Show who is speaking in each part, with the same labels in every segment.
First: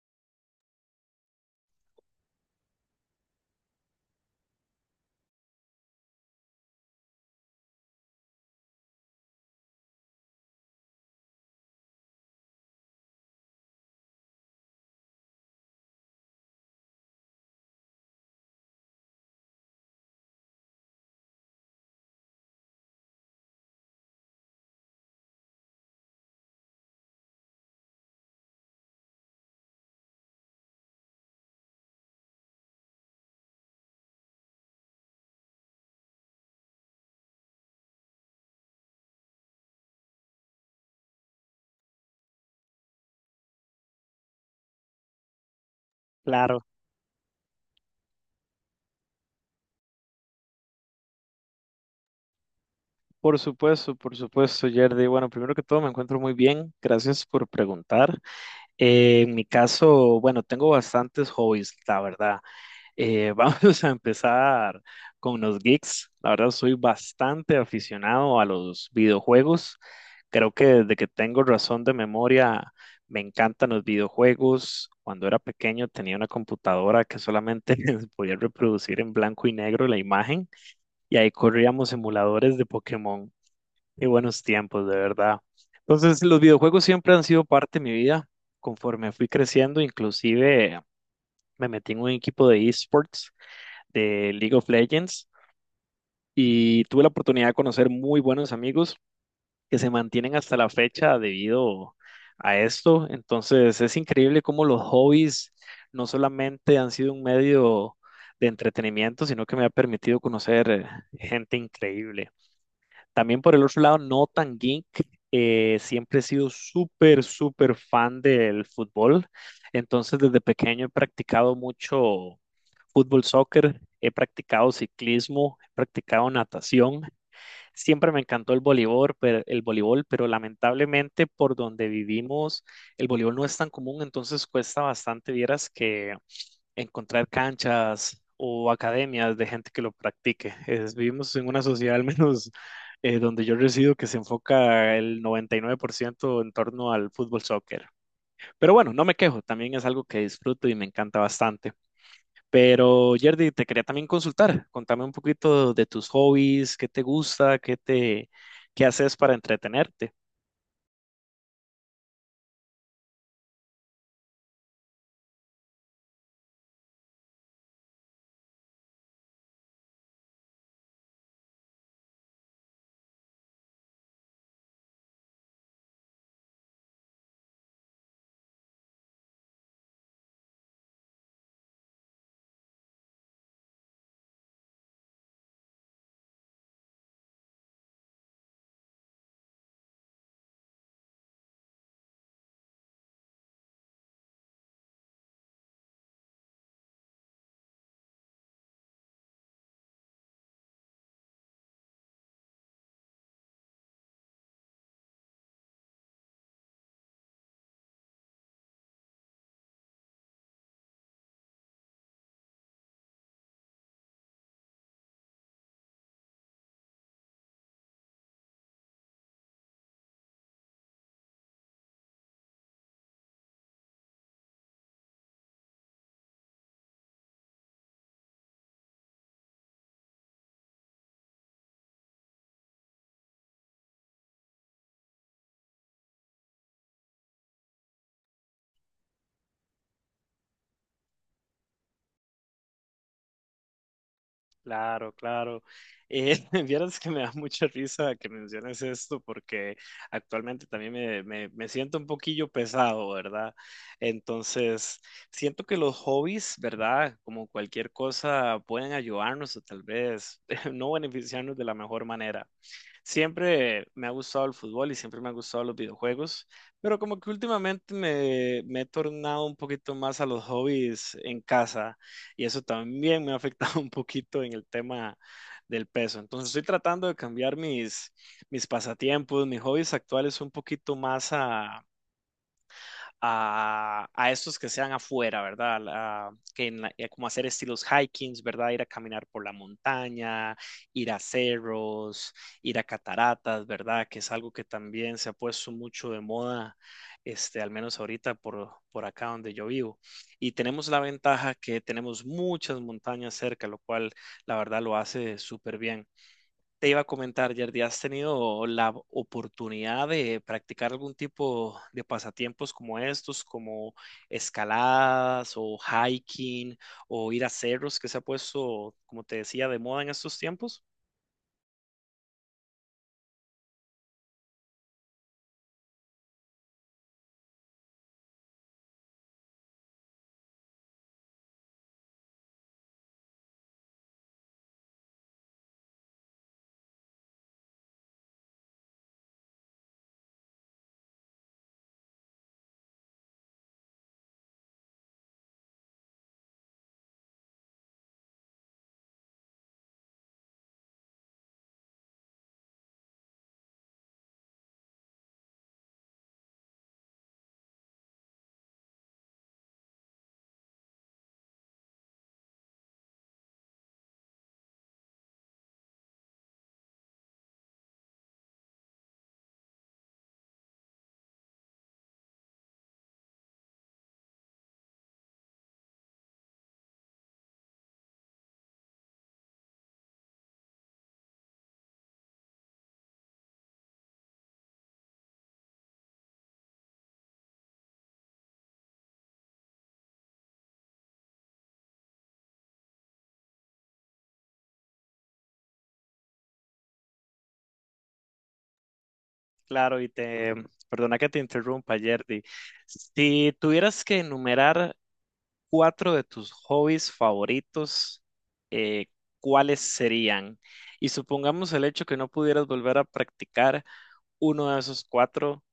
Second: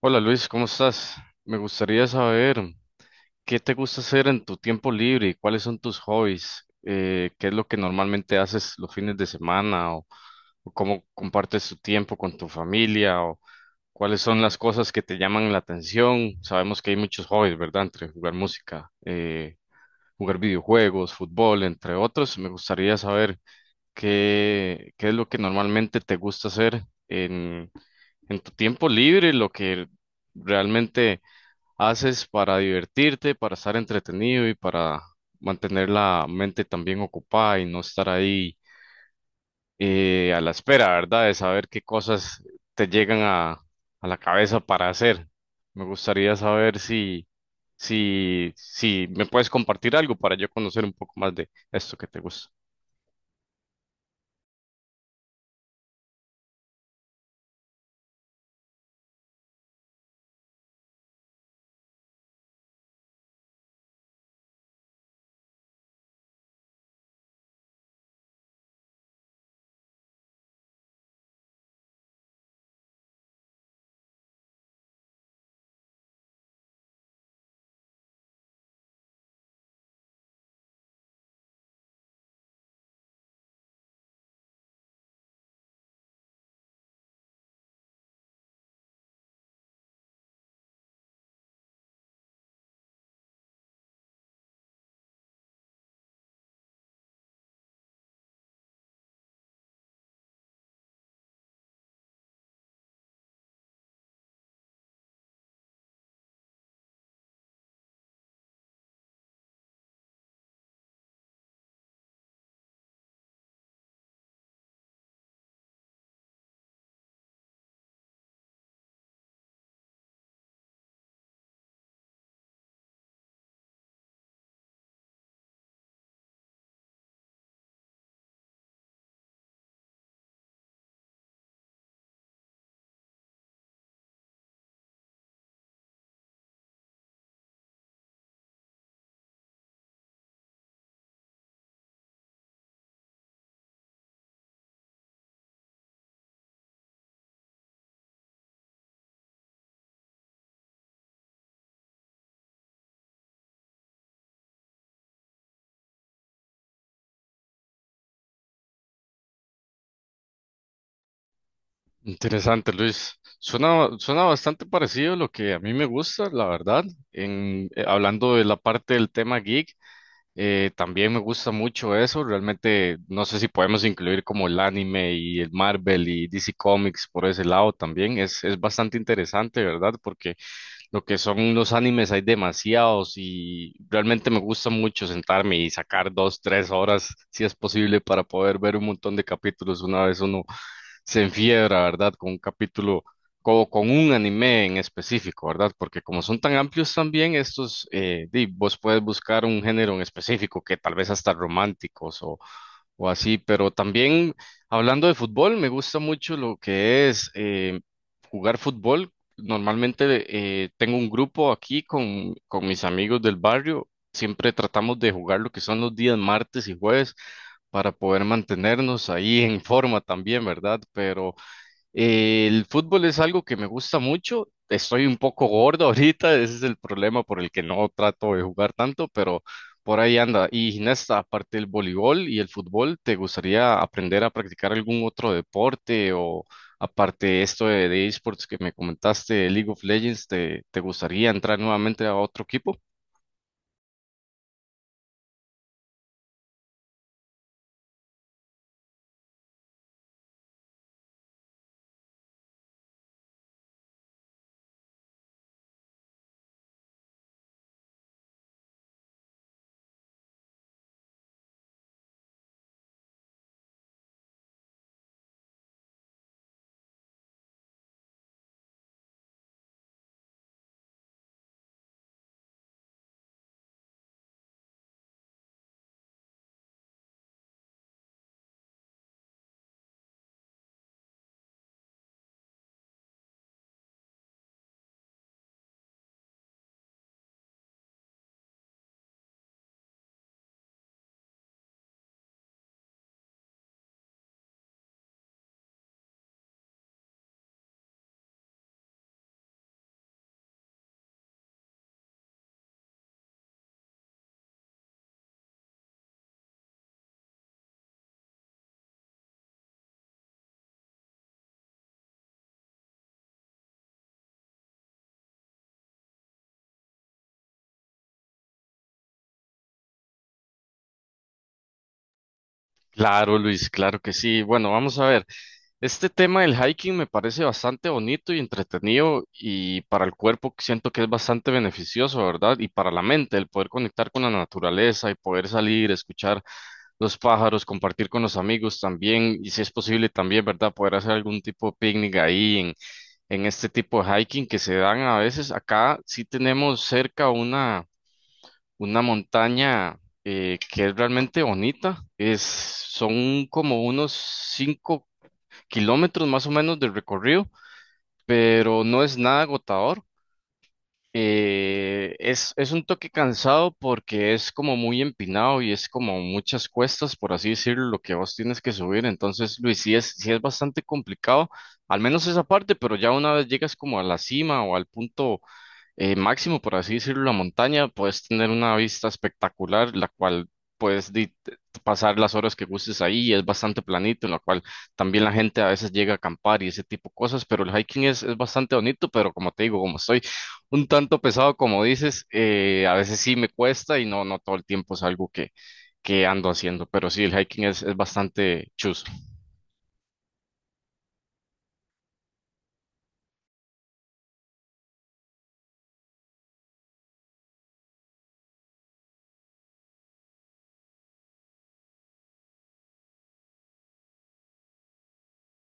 Speaker 1: Hola Luis, ¿cómo estás? Me gustaría saber qué te gusta hacer en tu tiempo libre y cuáles son tus hobbies. ¿Qué es lo que normalmente haces los fines de semana o cómo compartes tu tiempo con tu familia o cuáles son las cosas que te llaman la atención? Sabemos que hay muchos hobbies, ¿verdad? Entre jugar música, jugar videojuegos, fútbol, entre otros. Me gustaría saber qué es lo que normalmente te gusta hacer en tu tiempo libre, lo que realmente haces para divertirte, para estar entretenido y para mantener la mente también ocupada y no estar ahí a la espera, ¿verdad? De saber qué cosas te llegan a, a la cabeza para hacer. Me gustaría
Speaker 2: Claro,
Speaker 1: saber si me puedes compartir algo para yo conocer un poco más de esto que te gusta.
Speaker 2: por supuesto, Yerdy. Bueno, primero que todo me encuentro muy bien, gracias por preguntar. En mi caso, bueno, tengo bastantes hobbies, la verdad. Eh, vamos a empezar con los geeks. La verdad, soy bastante aficionado a los videojuegos. Creo que desde que tengo razón de memoria, me encantan los videojuegos. Cuando era pequeño tenía una computadora que solamente podía reproducir en blanco y negro la imagen y ahí corríamos emuladores de Pokémon. Qué buenos tiempos, de verdad. Entonces, los videojuegos siempre han sido parte de mi vida. Conforme fui creciendo, inclusive me metí en un equipo de esports de League of Legends y tuve la oportunidad de conocer muy buenos amigos que se mantienen hasta la fecha debido a esto. Entonces, es increíble cómo los hobbies no solamente han sido un medio de entretenimiento, sino que me ha permitido conocer gente increíble. También por el otro lado, no tan geek, siempre he sido súper, súper fan del fútbol. Entonces, desde pequeño he practicado mucho fútbol, soccer, he practicado ciclismo, he practicado natación. Siempre me encantó el voleibol, pero lamentablemente por donde vivimos el voleibol no es tan común, entonces cuesta bastante, vieras que encontrar canchas o academias de gente que lo practique. Es- vivimos en una sociedad al menos donde yo resido que se enfoca el 99% en torno al fútbol soccer. Pero bueno, no me quejo, también es algo que disfruto y me encanta bastante. Pero Yerdy, te quería también consultar. Contame un poquito de tus hobbies, qué te gusta, qué haces para entretenerte.
Speaker 1: Interesante, Luis. Suena bastante parecido a lo que a mí me gusta, la verdad. Hablando de la parte del tema geek. También me gusta mucho eso. Realmente no sé si podemos incluir como el anime y el Marvel y DC Comics por ese lado también. Es bastante interesante, ¿verdad? Porque lo que son los animes hay demasiados y realmente me gusta mucho sentarme y sacar dos, tres horas, si es posible, para poder ver un montón de capítulos. Una vez uno se enfiebra, ¿verdad? Con un anime en específico, ¿verdad? Porque como son tan amplios también, estos, di, vos puedes buscar un género en específico que tal vez hasta románticos o así, pero también hablando de fútbol, me gusta mucho lo que es jugar fútbol. Normalmente tengo un grupo aquí con mis amigos del barrio, siempre tratamos de jugar lo que son los días martes y jueves para poder mantenernos ahí en forma también, ¿verdad? Pero... el fútbol es algo que me gusta mucho. Estoy un poco gordo ahorita, ese es el problema por el que no trato de jugar tanto, pero por ahí anda. Y Ginesta, aparte del voleibol y el fútbol, ¿te gustaría aprender a practicar algún otro deporte o aparte de esto de esports que me comentaste, League of Legends, te gustaría entrar nuevamente a otro equipo?
Speaker 2: Claro, claro. Eh, vieras que me da mucha risa que menciones esto porque actualmente también me siento un poquillo pesado, ¿verdad? Entonces, siento que los hobbies, ¿verdad? Como cualquier cosa, pueden ayudarnos o tal vez no beneficiarnos de la mejor manera. Siempre me ha gustado el fútbol y siempre me han gustado los videojuegos, pero como que últimamente me he tornado un poquito más a los hobbies en casa y eso también me ha afectado un poquito en el tema del peso. Entonces estoy tratando de cambiar mis pasatiempos, mis hobbies actuales un poquito más a estos que sean afuera, ¿verdad? Como hacer estilos hikings, ¿verdad? Ir a caminar por la montaña, ir a cerros, ir a cataratas, ¿verdad? Que es algo que también se ha puesto mucho de moda, este, al menos ahorita por acá donde yo vivo. Y tenemos la ventaja que tenemos muchas montañas cerca, lo cual la verdad lo hace súper bien. Te iba a comentar, Yerdy, ¿has tenido la oportunidad de practicar algún tipo de pasatiempos como estos, como escaladas o hiking o ir a cerros que se ha puesto, como te decía, de moda en estos tiempos?
Speaker 1: Claro, Luis, claro que sí. Bueno, vamos a ver. Este tema del hiking me parece bastante bonito y entretenido y para el cuerpo siento que es bastante beneficioso, ¿verdad? Y para la mente, el poder conectar con la naturaleza y poder salir, escuchar los pájaros, compartir con los amigos también y si es posible también, ¿verdad? Poder hacer algún tipo de picnic en este tipo de hiking que se dan a veces. Acá sí tenemos cerca una montaña que es realmente bonita. Son como unos cinco kilómetros más o menos de recorrido, pero no es nada agotador. Es un toque cansado porque es como muy empinado y es como muchas cuestas, por así decirlo, lo que vos tienes que subir. Entonces, Luis, sí es bastante complicado, al menos esa parte, pero ya una vez llegas como a la cima o al punto máximo, por así decirlo, la montaña, puedes tener una vista espectacular, la cual puedes di- te- pasar las horas que gustes ahí, y es bastante planito, en la cual también la gente a veces llega a acampar y ese tipo de cosas, pero el hiking es bastante bonito, pero como te digo, como estoy un tanto pesado, como dices, a veces sí me cuesta y no, no todo el tiempo es algo que ando haciendo, pero sí, el hiking es bastante chuzo.
Speaker 2: Claro, perdona que te interrumpa, Yerdy. Si tuvieras que enumerar cuatro de tus hobbies favoritos, eh, ¿cuáles serían? Y supongamos el hecho que no pudieras volver a practicar uno de esos cuatro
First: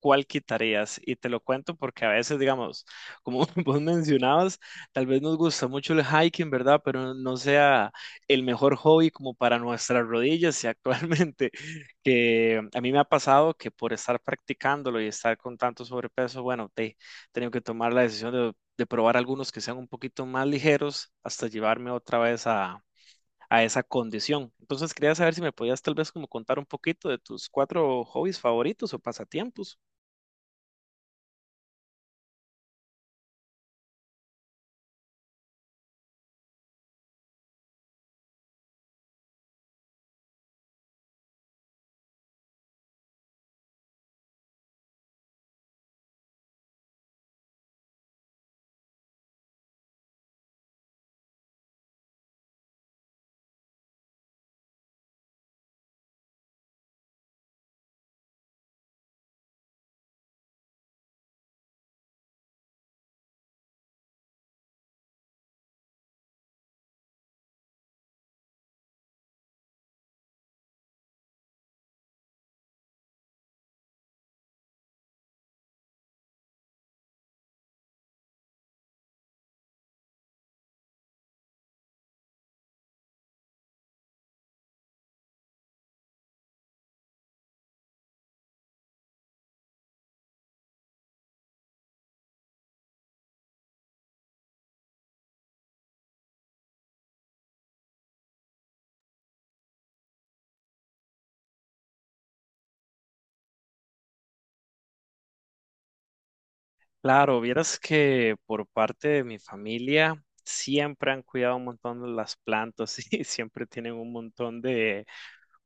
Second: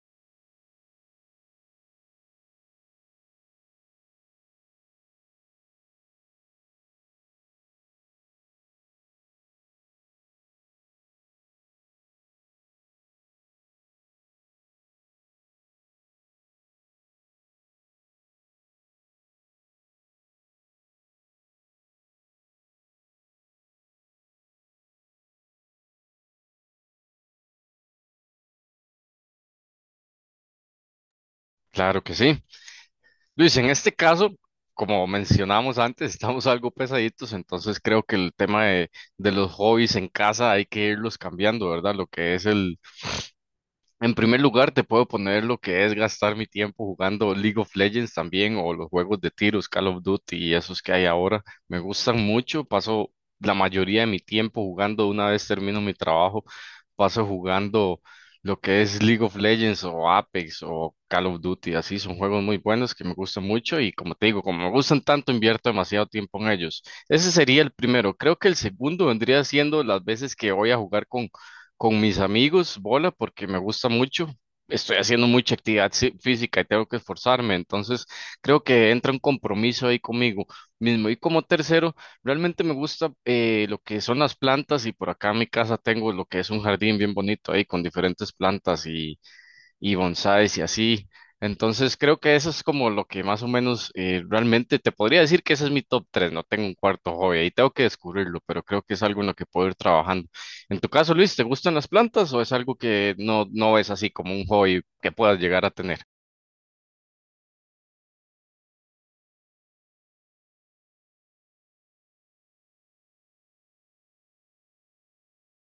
Speaker 2: cuál quitarías. Y te lo cuento porque a veces, digamos, como vos mencionabas, tal vez nos gusta mucho el hiking, ¿verdad? Pero no sea el mejor hobby como para nuestras rodillas. Y actualmente, que a mí me ha pasado que por estar practicándolo y estar con tanto sobrepeso, bueno, te, he tenido que tomar la decisión de probar algunos que sean un poquito más ligeros hasta llevarme otra vez a esa condición. Entonces quería saber si me podías tal vez como contar un poquito de tus cuatro hobbies favoritos o pasatiempos.
Speaker 1: Claro que sí. Luis, en este caso, como mencionamos antes, estamos algo pesaditos, entonces creo que el tema de los hobbies en casa hay que irlos cambiando, ¿verdad? Lo que es en primer lugar, te puedo poner lo que es gastar mi tiempo jugando League of Legends también o los juegos de tiros, Call of Duty y esos que hay ahora. Me gustan mucho, paso la mayoría de mi tiempo jugando. Una vez termino mi trabajo, paso jugando lo que es League of Legends o Apex o Call of Duty. Así son juegos muy buenos que me gustan mucho y como te digo, como me gustan tanto, invierto demasiado tiempo en ellos. Ese sería el primero. Creo que el segundo vendría siendo las veces que voy a jugar con mis amigos, bola, porque me gusta mucho. Estoy haciendo mucha actividad física y tengo que esforzarme, entonces creo que entra un compromiso ahí conmigo mismo. Y como tercero, realmente me gusta lo que son las plantas y por acá en mi casa tengo lo que es un jardín bien bonito ahí con diferentes plantas y bonsáis y así. Entonces creo que eso es como lo que más o menos realmente te podría decir que ese es mi top tres. No tengo un cuarto hobby, ahí tengo que descubrirlo, pero creo que es algo en lo que puedo ir trabajando. En tu caso, Luis, ¿te gustan las plantas o es algo que no, no es así como un hobby que puedas llegar a tener?
Speaker 2: Claro, vieras que por parte de mi familia siempre han cuidado un montón de las plantas y siempre tienen un montón de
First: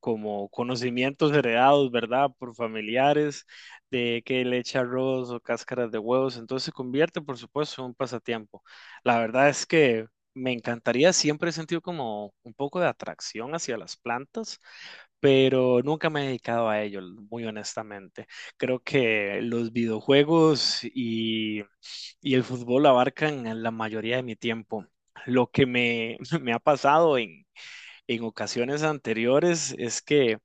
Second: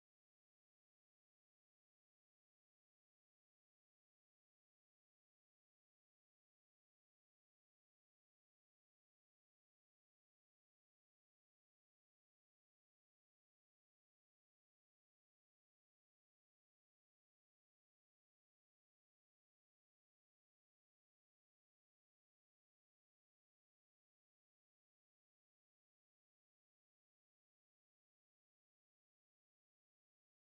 Speaker 2: como conocimientos heredados, ¿verdad? Por familiares, de que le echa arroz o cáscaras de huevos, entonces se convierte, por supuesto, en un pasatiempo. La verdad es que me encantaría, siempre he sentido como un poco de atracción hacia las plantas pero nunca me he dedicado a ello, muy honestamente. Creo que los videojuegos y el fútbol abarcan la mayoría de mi tiempo. Lo que me ha pasado en ocasiones anteriores es que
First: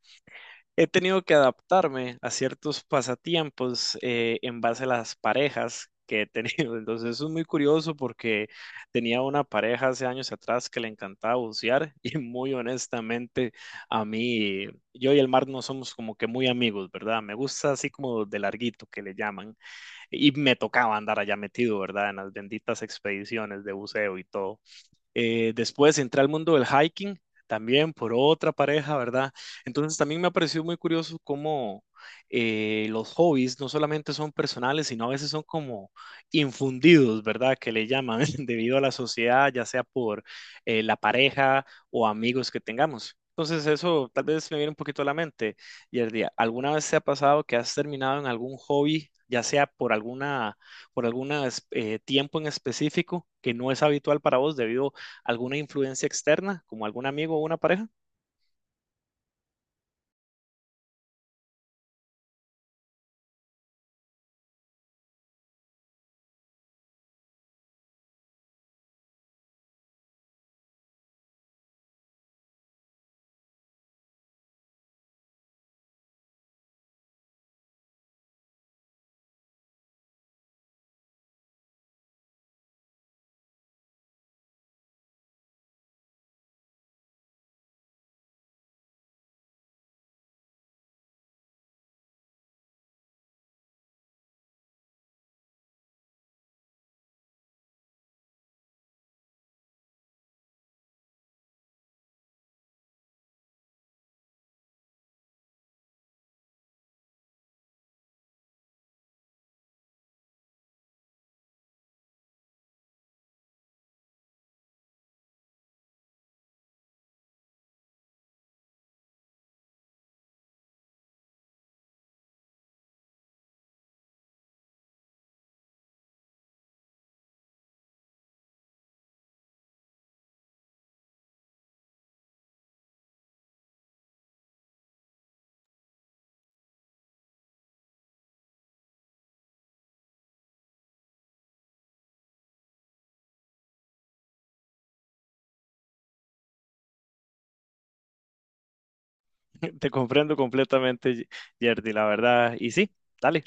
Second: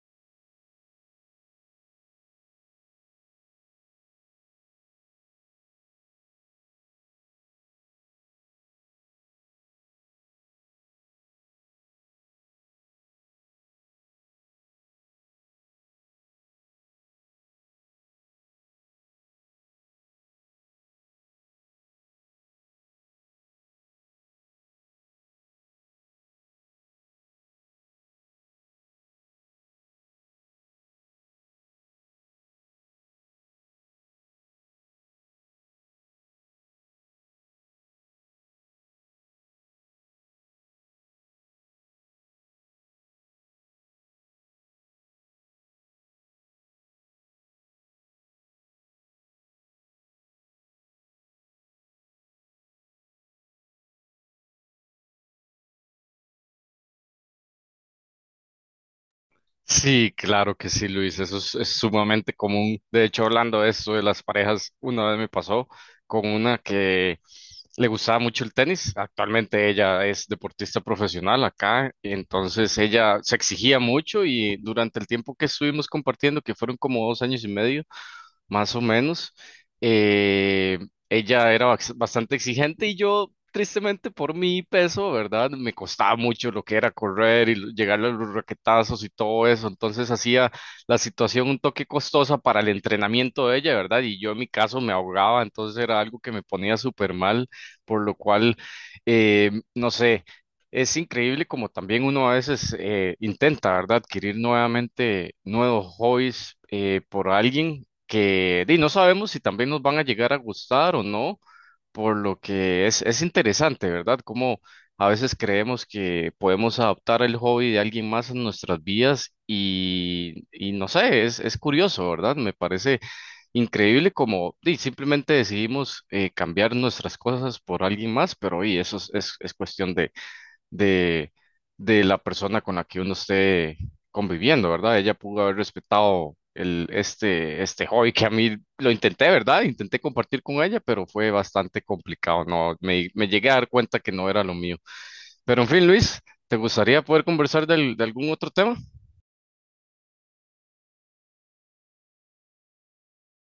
Speaker 2: he tenido que adaptarme a ciertos pasatiempos en base a las parejas que he tenido. Entonces, eso es muy curioso porque tenía una pareja hace años atrás que le encantaba bucear y muy honestamente a mí, yo y el mar no somos como que muy amigos, ¿verdad? Me gusta así como de larguito que le llaman y me tocaba andar allá metido, ¿verdad? En las benditas expediciones de buceo y todo. Después entré al mundo del hiking, también por otra pareja, ¿verdad? Entonces también me ha parecido muy curioso cómo los hobbies no solamente son personales, sino a veces son como infundidos, ¿verdad? Que le llaman debido a la sociedad, ya sea por la pareja o amigos que tengamos. Entonces eso tal vez me viene un poquito a la mente. Y el día, ¿alguna vez te ha pasado que has terminado en algún hobby, ya sea por alguna por algún tiempo en específico que no es habitual para vos debido alguna influencia externa, como algún amigo o una pareja?
Speaker 1: Sí, claro que sí, Luis, es sumamente común. De hecho, hablando de esto de las parejas, una vez me pasó con una que le gustaba mucho el tenis. Actualmente ella es deportista profesional acá, y entonces ella se exigía mucho y durante el tiempo que estuvimos compartiendo, que fueron como dos años y medio, más o menos. Eh, Ella era bastante exigente y yo, tristemente, por mi peso, ¿verdad? Me costaba mucho lo que era correr y llegarle a los raquetazos y todo eso. Entonces hacía la situación un toque costosa para el entrenamiento de ella, ¿verdad? Y yo en mi caso me ahogaba, entonces era algo que me ponía súper mal, por lo cual, no sé. Es increíble como también uno a veces intenta, ¿verdad? Adquirir nuevamente nuevos hobbies por alguien que di, no sabemos si también nos van a llegar a gustar o no, por lo que es interesante, ¿verdad? Como a veces creemos que podemos adaptar el hobby de alguien más a nuestras vidas y no sé, es curioso, ¿verdad? Me parece increíble como di, simplemente decidimos cambiar nuestras cosas por alguien más, pero y eso es cuestión de, de la persona con la que uno esté conviviendo, ¿verdad? Ella pudo haber respetado este hobby que a mí lo intenté, ¿verdad? Intenté compartir con ella, pero fue bastante complicado, ¿no? Me llegué a dar cuenta que no era lo mío. Pero en fin, Luis, ¿te gustaría poder conversar de algún otro tema?
Speaker 2: Te comprendo completamente, Yerdy, la verdad. Y sí, dale,